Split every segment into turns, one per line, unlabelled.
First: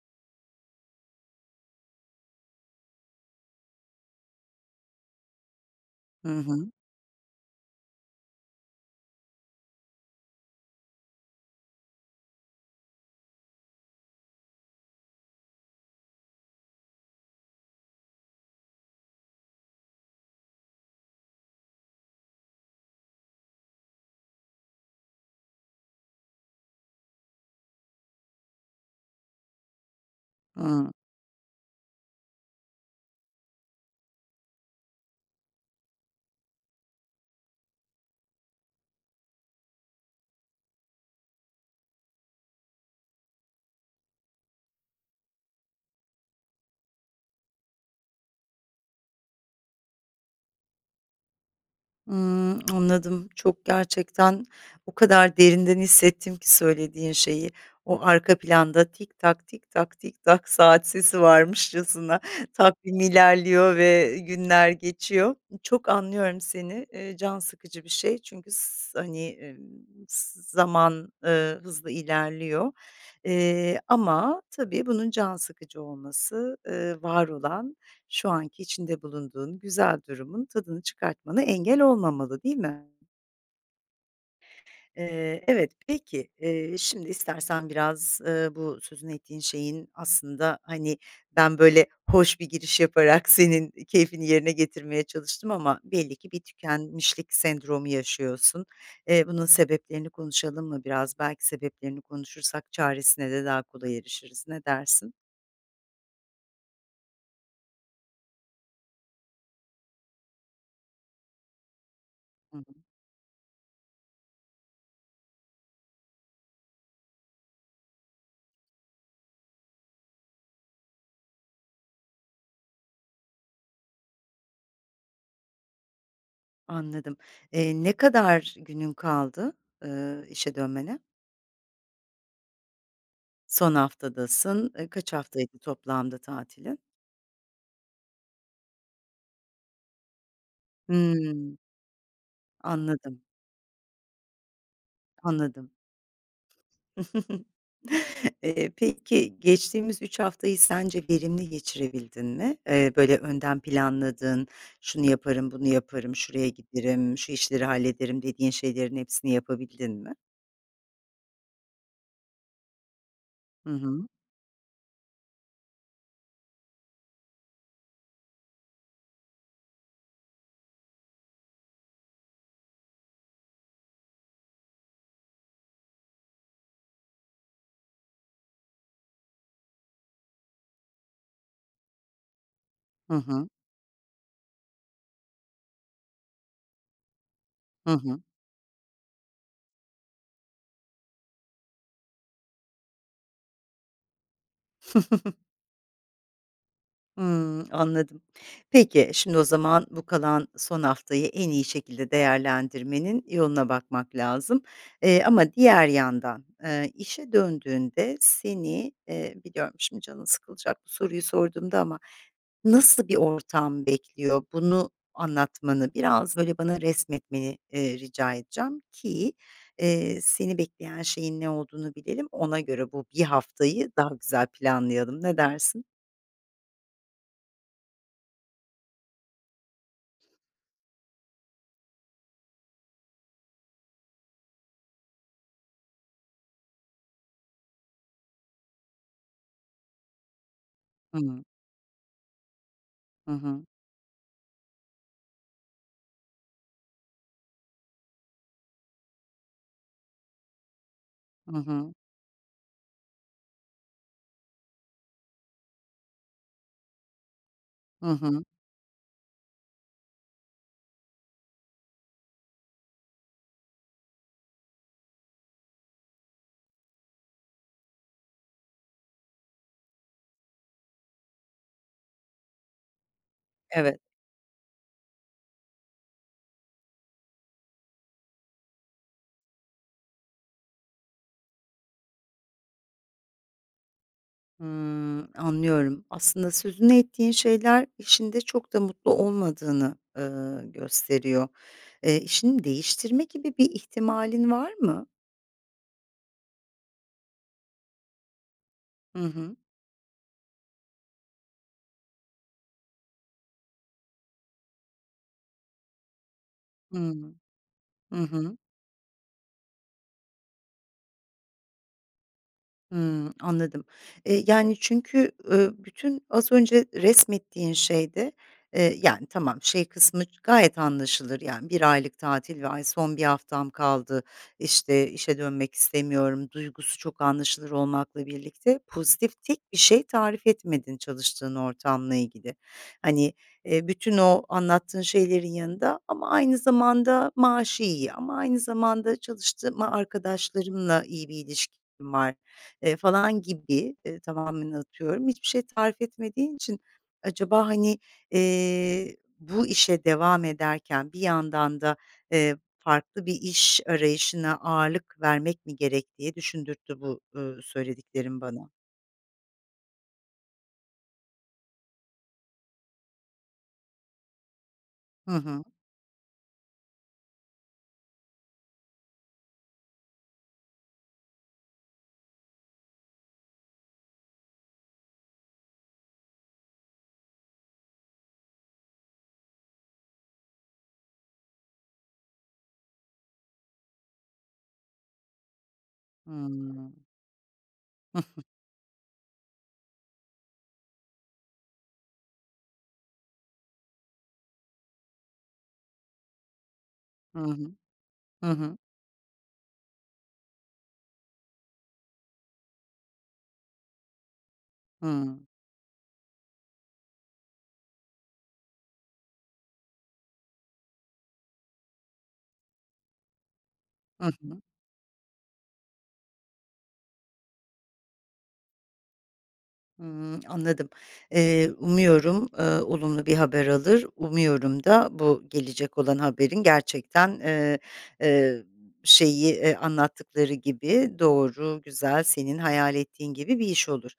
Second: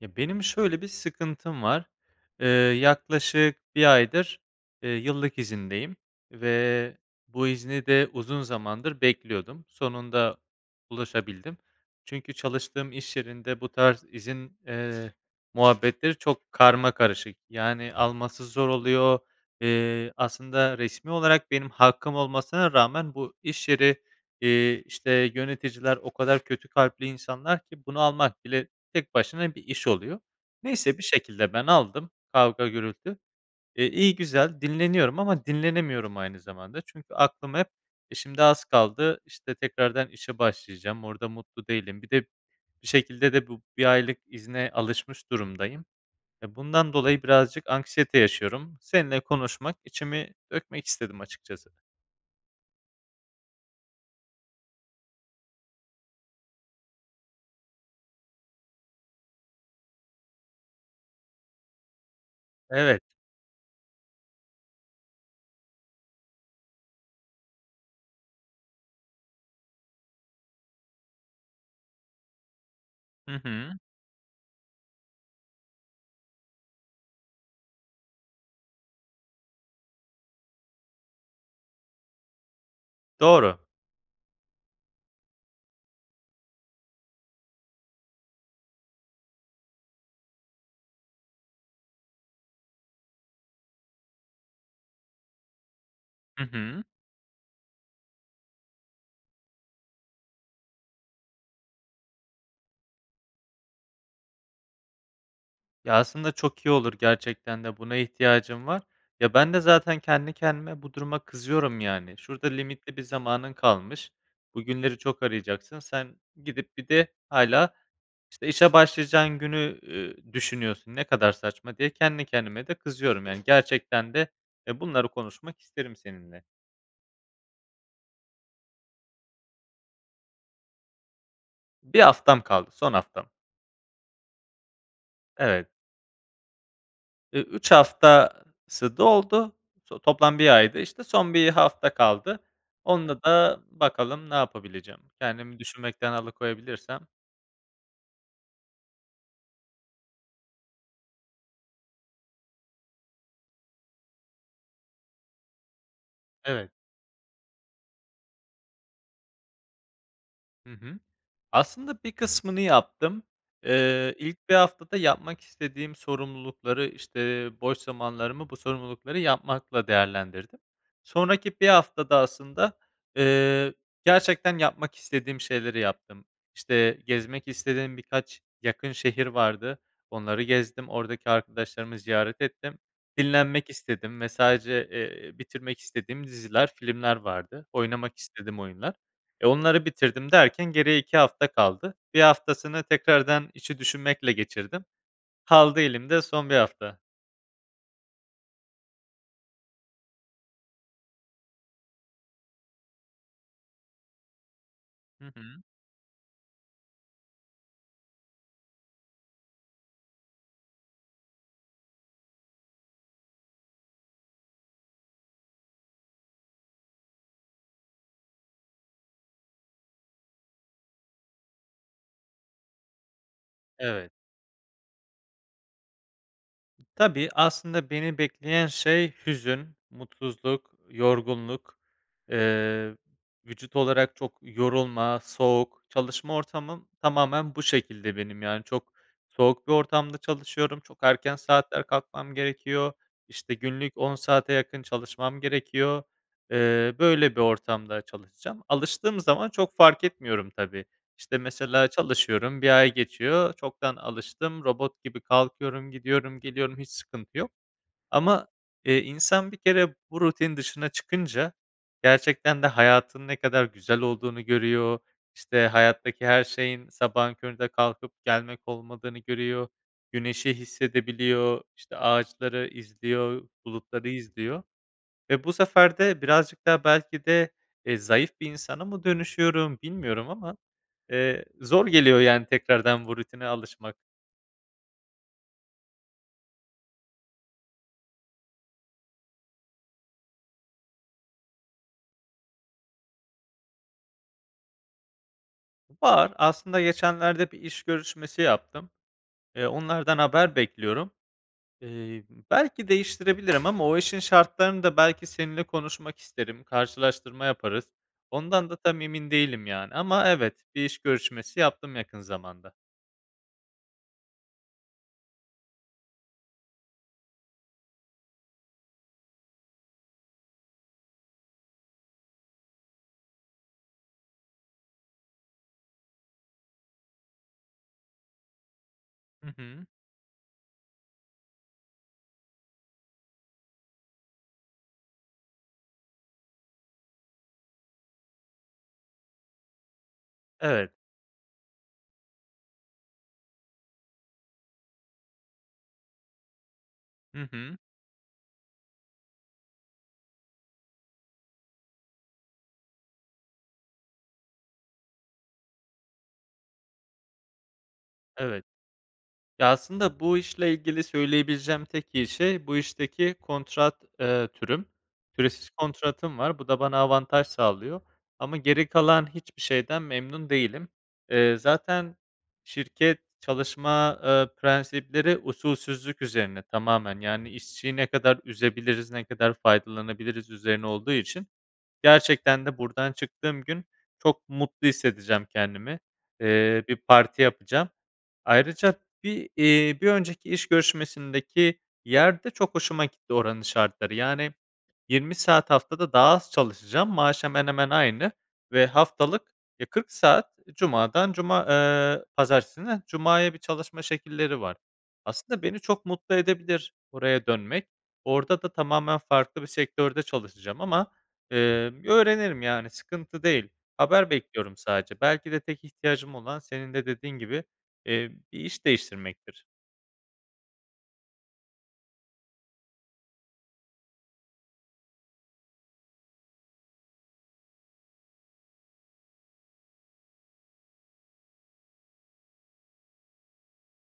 Ya, benim şöyle bir sıkıntım var. Eee, yaklaşık 1 aydır, eee, yıllık izindeyim
Hı hı.
ve bu izni de uzun zamandır bekliyordum. Sonunda ulaşabildim. Çünkü çalıştığım iş yerinde bu tarz izin, eee, muhabbetleri çok karmakarışık. Yani, alması zor oluyor. Eee, aslında resmî olarak benim hakkım olmasına rağmen bu iş yeri, eee, işte, yöneticiler o kadar kötü kalpli insanlar ki bunu almak bile tek başına bir iş oluyor.
Hıı.
Neyse, bir şekilde ben aldım, kavga, gürültü. Eee, iyi güzel dinleniyorum ama dinlenemiyorum aynı zamanda. Çünkü aklım hep, eee, şimdi az kaldı, işte, tekrardan işe başlayacağım. Orada mutlu değilim. Bir de, bir şekilde de bu 1 aylık izine alışmış durumdayım. Eee, bundan dolayı birazcık anksiyete yaşıyorum. Seninle konuşmak, içimi dökmek istedim açıkçası.
Hımm, anladım. Çok gerçekten o kadar derinden hissettim ki söylediğin şeyi. O arka planda tik tak, tik tak, tik tak saat sesi varmışçasına takvim
Evet.
ilerliyor ve günler geçiyor. Çok anlıyorum seni, eee, can sıkıcı bir şey çünkü s hani, emm, z zaman, ııı, hızla ilerliyor.
Hı hı.
Eee, ama tabii bunun can sıkıcı olması, ııı, var olan, şu anki içinde bulunduğun güzel durumun tadını çıkartmana engel olmamalı, değil mi?
Doğru.
Eee, evet, peki, eee, şimdi istersen biraz, ııı, bu sözünü ettiğin şeyin, aslında, hani, ben, böyle, hoş bir giriş yaparak senin keyfini yerine getirmeye çalıştım ama belli ki bir
Hı hı.
tükenmişlik sendromu yaşıyorsun. Eee, bunun sebeplerini konuşalım mı biraz? Belki sebeplerini konuşursak çaresine de daha kolay erişiriz. Ne dersin?
Ya, aslında, çok iyi olur gerçekten de buna ihtiyacım var, ya, bende, zaten, kendi kendime bu duruma kızıyorum, yani, "Şurada
Hı hı.
limitli bir zamanın kalmış. Bugünleri çok arayacaksın sen gidip bir de hâlâ, işte, işe başlayacağın günü, ııı, düşünüyorsun. Ne kadar saçma," diye kendi kendime de kızıyorum, yani, gerçekten de, eee, bunları konuşmak isterim seninle.
Anladım. Eee, ne kadar günün kaldı, ııı, işe dönmene?
1 haftam kaldı, son haftam.
Son haftadasın. Iıı, kaç haftaydı
Evet.
toplamda tatilin?
Eee, 3 haftası doldu so toplam 1 aydı, işte, son 1
Hıı.
hafta kaldı.
Anladım.
Onunla da bakalım ne yapabileceğim. Kendimi
Anladım.
düşünmekten alıkoyabilirsem.
Eee, peki, geçtiğimiz 3 haftayı sence verimli geçirebildin mi? Eee, böyle, önden planladığın, "Şunu yaparım, bunu yaparım, şuraya
Evet.
giderim, şu işleri hallederim," dediğin şeylerin hepsini yapabildin mi?
Hı hı. Aslında, bir kısmını yaptım,
Hı hı.
ııı, ilk 1 haftada yapmak istediğim sorumlulukları, işte, boş zamanlarımı bu sorumlulukları yapmakla değerlendirdim. Sonraki 1 haftada, aslında, ııı, gerçekten yapmak istediğim şeyleri yaptım. İşte, gezmek istediğim birkaç yakın şehir vardı, onları gezdim. Oradaki arkadaşlarımı ziyaret ettim,
Hı hı.
dinlenmek istedim ve sadece, eee, bitirmek istediğim diziler, filmler vardı.
Hı
Oynamak
hı.
istediğim oyunlar, e, onları bitirdim derken geriye 2 hafta kaldı. 1 haftasını tekrardan işi düşünmekle geçirdim. Kaldı elimde son 1 hafta.
Hımm. Anladım. Peki, şimdi o zaman bu kalan son haftayı en iyi şekilde değerlendirmenin yoluna bakmak lazım, ııı,
Hı
ama
hı.
diğer yandan, ııı, işe döndüğünde seni, ııı, biliyorum şimdi canın sıkılacak bu soruyu sorduğumda ama nasıl bir ortam bekliyor, bunu anlatmanı biraz, böyle, bana resmetmeni, ııı, rica edeceğim ki, ııı, seni bekleyen şeyin ne olduğunu bilelim, ona göre bu 1 haftayı
Evet.
daha güzel planlayalım, ne dersin?
Tabii. Aslında beni bekleyen şey hüzün, mutsuzluk, yorgunluk. Eee, vücut olarak çok yorulma, soğuk Çalışma ortamım tamamen bu şekilde benim. Yani, çok soğuk bir ortamda çalışıyorum. Çok
Hı
erken
hı.
saatler kalkmam gerekiyor.
Hı
İşte,
hı.
günlük 10 saate yakın çalışmam gerekiyor. Eee, böyle bir ortamda çalışacağım. Alıştığım zaman çok fark etmiyorum tabii, işte,
Hı
mesela
hı.
çalışıyorum, 1 ay geçiyor, çoktan alıştım. Robot gibi kalkıyorum, gidiyorum, geliyorum, hiç sıkıntı yok.
Hı hı.
Ama, eee, insan bir kere bu rutinin dışına çıkınca gerçekten de hayatın ne kadar güzel olduğunu görüyor. İşte, hayattaki her şeyin sabahın köründe kalkıp gelmek olmadığını görüyor. Güneşi hissedebiliyor, işte, ağaçları izliyor,
Evet.
bulutları izliyor ve bu sefer de birazcık daha belki de, eee, zayıf bir insana mı dönüşüyorum, bilmiyorum ama. Eee, zor geliyor, yani, tekrardan bu rutine alışmak.
Hımm. Anlıyorum. Aslında sözünü ettiğin şeyler işinde çok da mutlu olmadığını, ııı, gösteriyor. Eee, işini değiştirme gibi bir ihtimalin var mı?
Var. Aslında geçenlerde bir iş görüşmesi yaptım.
Hı hı.
Eee, onlardan haber bekliyorum. Eee, ımm, belki değiştirebilirim ama o işin şartlarını da belki seninle konuşmak isterim,
Hımm.
karşılaştırma yaparız.
Hı hı.
Ondan da tam emin değilim, yani, ama evet, bir iş görüşmesi yaptım yakın zamanda.
Hımm, anladım. Eee, yani, çünkü, ııı, bütün az önce resmettiğin şeyde, eee, yani, tamam, şey kısmı gayet anlaşılır. Yani, 1 aylık tatil ve, "Ay, son 1 haftam kaldı, işte, işe dönmek istemiyorum." duygusu çok anlaşılır olmakla birlikte pozitif
Hı
tek
hı.
şey tarif etmedin çalıştığın ortamla ilgili. Hani, eee, bütün o anlattığın şeylerin yanında, "Ama aynı zamanda maaşı iyi, ama aynı zamanda çalıştığım a
Evet.
arkadaşlarımla iyi bir ilişkim var." eee, falan gibi eee, tamamen atıyorum, hiçbir şey tarif etmediğin için,
Hı
acaba,
hı.
hani, eee, "Bu işe devam ederken bir yandan da, eee, farklı bir iş arayışına ağırlık vermek mi gerek?" diye düşündürttü bu, ııı, söylediklerin
Evet.
bana.
Ya, aslında bu işle ilgili söyleyebileceğim tek iyi şey, bu işteki kontrat, eee, türüm.
Hı hı.
Süresiz kontratım var, bu da bana avantaj sağlıyor ama geri kalan hiçbir şeyden memnun değilim. Eee, zaten şirket çalışma, eee, prensipleri usulsüzlük üzerine tamamen, yani, işçiyi ne kadar üzebiliriz, ne kadar faydalanabiliriz üzerine olduğu için, gerçekten de buradan çıktığım gün çok mutlu hissedeceğim kendimi. Eee,
Hımm.
bir parti yapacağım. Ayrıca bir eee, bir önceki iş görüşmesindeki yer de çok hoşuma gitti. Oranın şartları. Yani, 20 saat haftada daha az çalışacağım,
Hı
maaş hemen
hı.
hemen aynı
Hı hı.
ve haftalık, eee, 40 saat cumadan cuma eee, pazartesinden cumaya bir çalışma şekilleri var.
Hımm.
Aslında beni çok mutlu edebilir oraya dönmek. Orada da tamamen farklı bir sektörde çalışacağım ama, emm, öğrenirim, yani, sıkıntı değil.
Hı
Haber
hı.
bekliyorum sadece. Belki de tek ihtiyacım olan senin de dediğin gibi, eee, bir iş değiştirmektir.
Hımm, anladım. Eee, umuyorum, ııı, olumlu bir haber alır, umuyorum da bu gelecek olan haberin gerçekten, ııı, ııı, şeyi, ııı, anlattıkları gibi doğru, güzel, senin hayal ettiğin gibi bir iş olur.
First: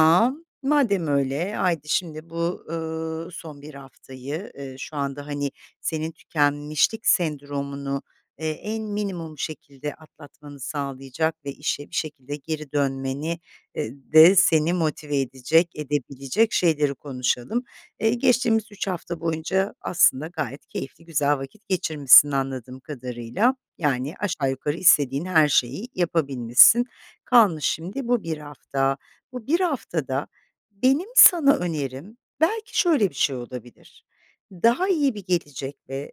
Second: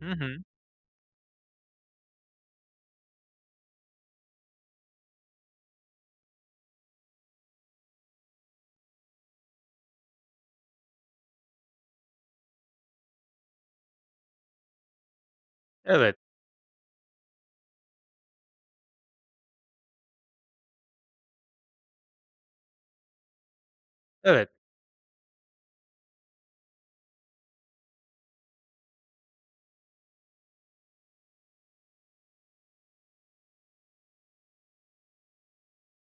Hı hı.
madem öyle, haydi şimdi bu, ııı, son bir haftayı, ııı, şu anda, hani, senin tükenmişlik sendromunu, eee, en minimum şekilde atlatmanı sağlayacak ve işe bir şekilde geri dönmeni eee, de seni motive edecek,
Evet.
edebilecek şeyleri konuşalım. Eee, geçtiğimiz 3 hafta boyunca aslında gayet keyifli, güzel vakit geçirmişsin, anladığım kadarıyla. Yani,
Evet.
aşağı yukarı istediğin her şeyi yapabilmişsin. Kalmış şimdi bu 1 hafta. Bu bir haftada benim sana önerim belki şöyle bir şey olabilir, daha iyi bir gelecek ve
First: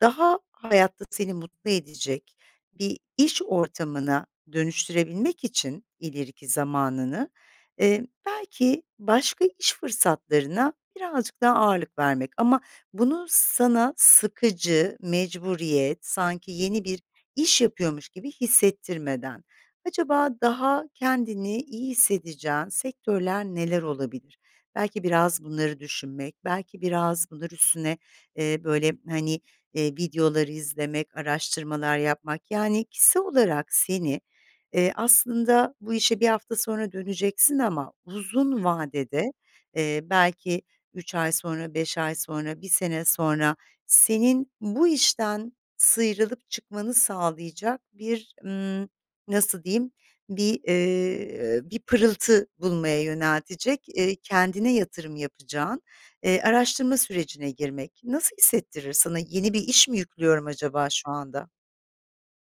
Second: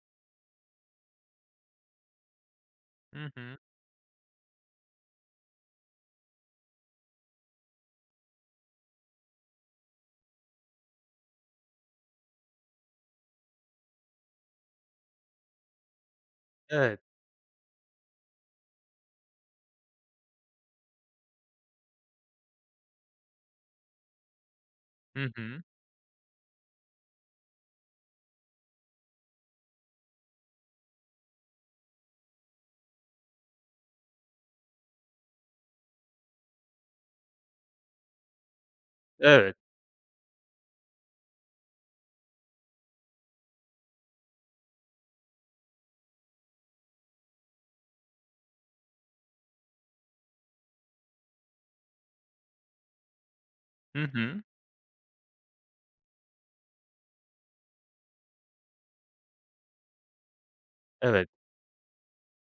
daha hayatta seni mutlu edecek bir
Hı
iş
hı.
ortamına dönüştürebilmek için ileriki zamanını, eee, belki başka iş fırsatlarına birazcık daha ağırlık vermek. Ama bunu sana sıkıcı, mecburiyet, sanki yeni
Evet.
bir iş yapıyormuş gibi hissettirmeden. Acaba daha kendini iyi hissedeceğin sektörler neler olabilir? Belki
Hı
biraz
hı.
bunları düşünmek, belki biraz bunlar üstüne, eee, böyle, hani, eee, videolar izlemek, araştırmalar yapmak. Yani, kişisel olarak seni, eee, aslında bu işe 1 hafta sonra döneceksin ama uzun vadede,
Evet.
eee, belki 3 ay sonra, 5 ay sonra, 1 sene sonra senin bu işten sıyrılıp çıkmanı sağlayacak bir, ımm, nasıl diyeyim, bir, ııı, bir pırıltı bulmaya yöneltecek,
Hı
eee,
hı.
kendine yatırım yapacağın, eee, araştırma sürecine girmek. Nasıl hissettirir sana? Yeni bir iş mi yüklüyorum acaba şu
Evet.
anda?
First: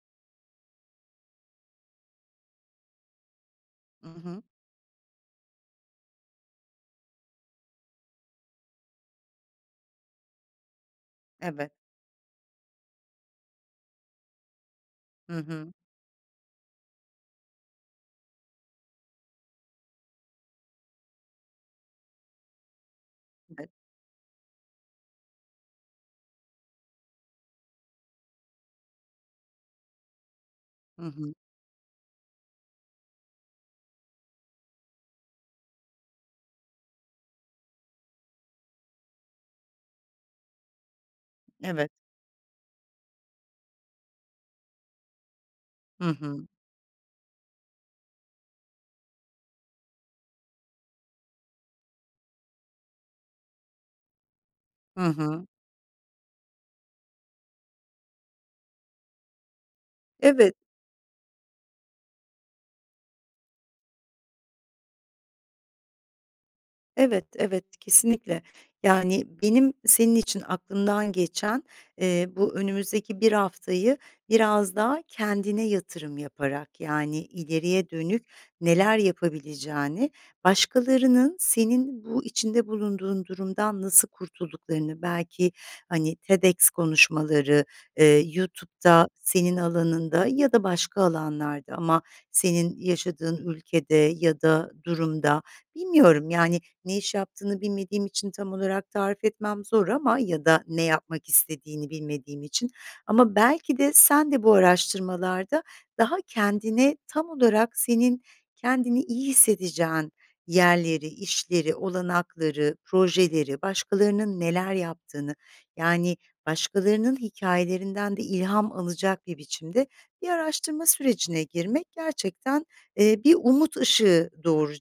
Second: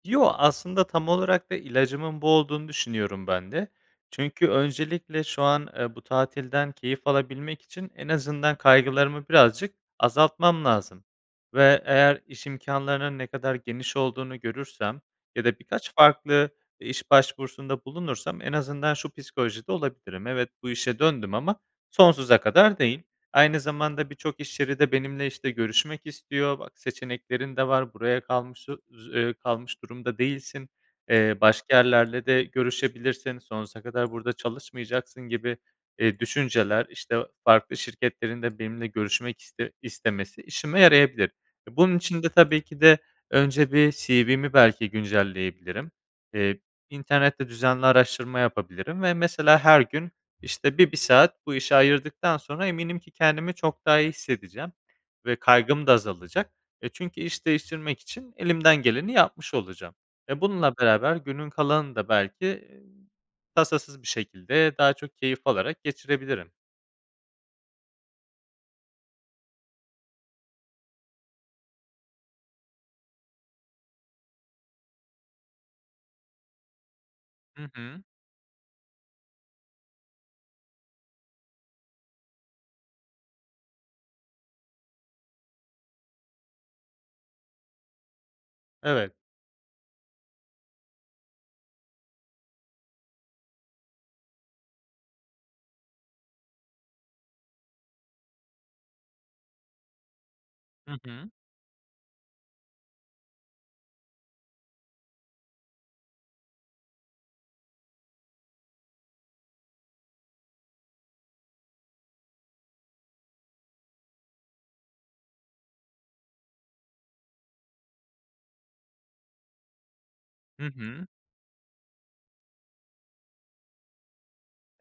Yo, aslında tam olarak da ilacımın bu olduğunu düşünüyorum ben de.
I hı.
Çünkü öncelikle şu an, eee, bu tatilden keyif alabilmek için en azından kaygılarımı birazcık azaltmam lazım.
Evet.
Ve eğer iş imkânlarının ne kadar geniş olduğunu görürsem
Hı
ya da
hı.
birkaç farklı iş başvurusunda bulunursam en azından şu psikolojide olabilirim; evet, bu işe döndüm ama sonsuza kadar değil. Aynı
[unintelligible]
zamanda birçok iş yeri de benimle, işte, görüşmek istiyor, bak seçeneklerin de var, buraya kalmışı j eee, kalmış durumda değilsin.
Hı hı.
Eee, başka yerlerle de görüşebilirsin, sonsuza kadar burada çalışmayacaksın gibi, eee, düşünceler, işte, o farklı şirketlerin de benimle görüşmek iste istemesi işime yarayabilir. Eee,
Evet.
bunun için de tabii ki de önce bir CV'mi belki güncelleyebilirim.
Hı hı.
Eee, internette düzenli araştırma yapabilirim ve mesela her gün, işte, bir 1 saat bu işe ayırdıktan sonra eminim ki kendimi çok daha iyi hissedeceğim
Hı
ve
hı.
kaygım da azalacak. E, çünkü iş değiştirmek için elimden geleni yapmış olacağım. Eee,
Evet.
bununla beraber günün kalanını da belki, iii, tasasız bir şekilde daha çok keyif alarak geçirebilirim.
Evet, evet. Kesinlikle. Yani, benim senin için aklımdan geçen, eee, bu önümüzdeki 1 haftayı biraz daha kendine yatırım yaparak, yani,
Hı
ileriye
hı.
dönük neler yapabileceğini, başkalarının senin bu içinde bulunduğun durumdan nasıl kurtulduklarını belki, hani, TEDx konuşmaları, eee, YouTube'da
Evet.
senin alanında ya da başka alanlarda ama senin yaşadığın ülkede ya da durumda Bilmiyorum, yani, ne iş yaptığını bilmediğim için tam olarak tarif etmem zor ama ya da ne
Hı
yapmak
hı.
istediğini bilmediğim için ama belki de sen de bu araştırmalarda daha kendini tam olarak senin kendini iyi hissedeceğin yerleri, işleri, olanakları, projeleri başkalarının neler yaptığını, yani, başkalarının hikâyelerinden de ilham alacak bir biçimde bir
Hı
araştırma
hı.
sürecine girmek gerçekten, eee, bir umut ışığı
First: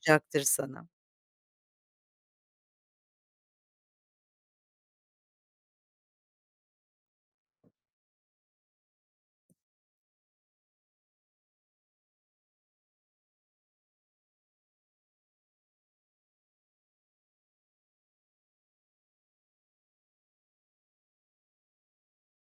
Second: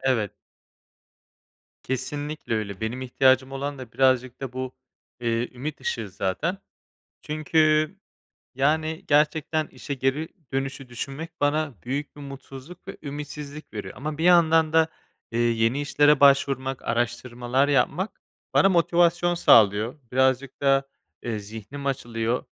Evet.
sana.
Kesinlikle öyle. Benim ihtiyacım olan da birazcık da bu, eee, ümit ışığı zaten. Çünkü, yani, gerçekten işe geri dönüşü düşünmek bana büyük bir mutsuzluk ve ümitsizlik veriyor. Ama bir yandan da, eee, yeni işlere başvurmak, araştırmalar yapmak bana motivasyon sağlıyor. Birazcık da, eee, zihnim açılıyor.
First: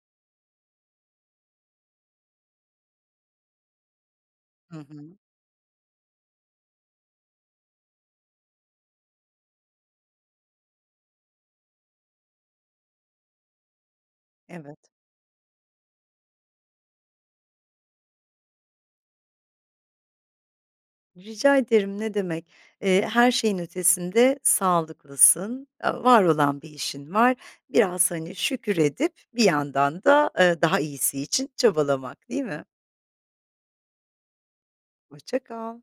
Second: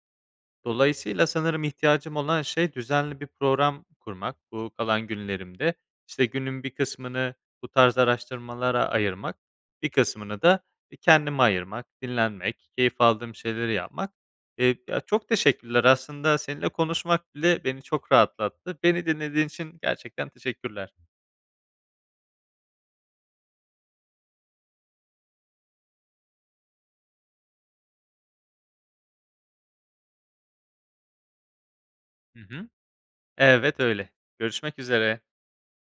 Dolayısıyla sanırım ihtiyacım olan şey düzenli bir program kurmak bu
Hı
kalan
hı.
günlerimde. İşte, günün bir kısmını bu tarz araştırmalara ayırmak, bir kısmını da i kendime ayırmak, dinlenmek, keyif aldığım şeyleri yapmak. Eee,
Evet.
ya, çok teşekkürler. Aslında seninle konuşmak bile beni çok rahatlattı. Beni dinlediğin için gerçekten teşekkürler.
Rica ederim, ne demek. Eee, her şeyin ötesinde sağlıklısın. A var olan bir işin var. Biraz, hani, şükür edip bir yandan da, eee, daha iyisi için çabalamak,
Hı
değil mi?
hı. Evet, öyle. Görüşmek üzere.
Hoşça kal.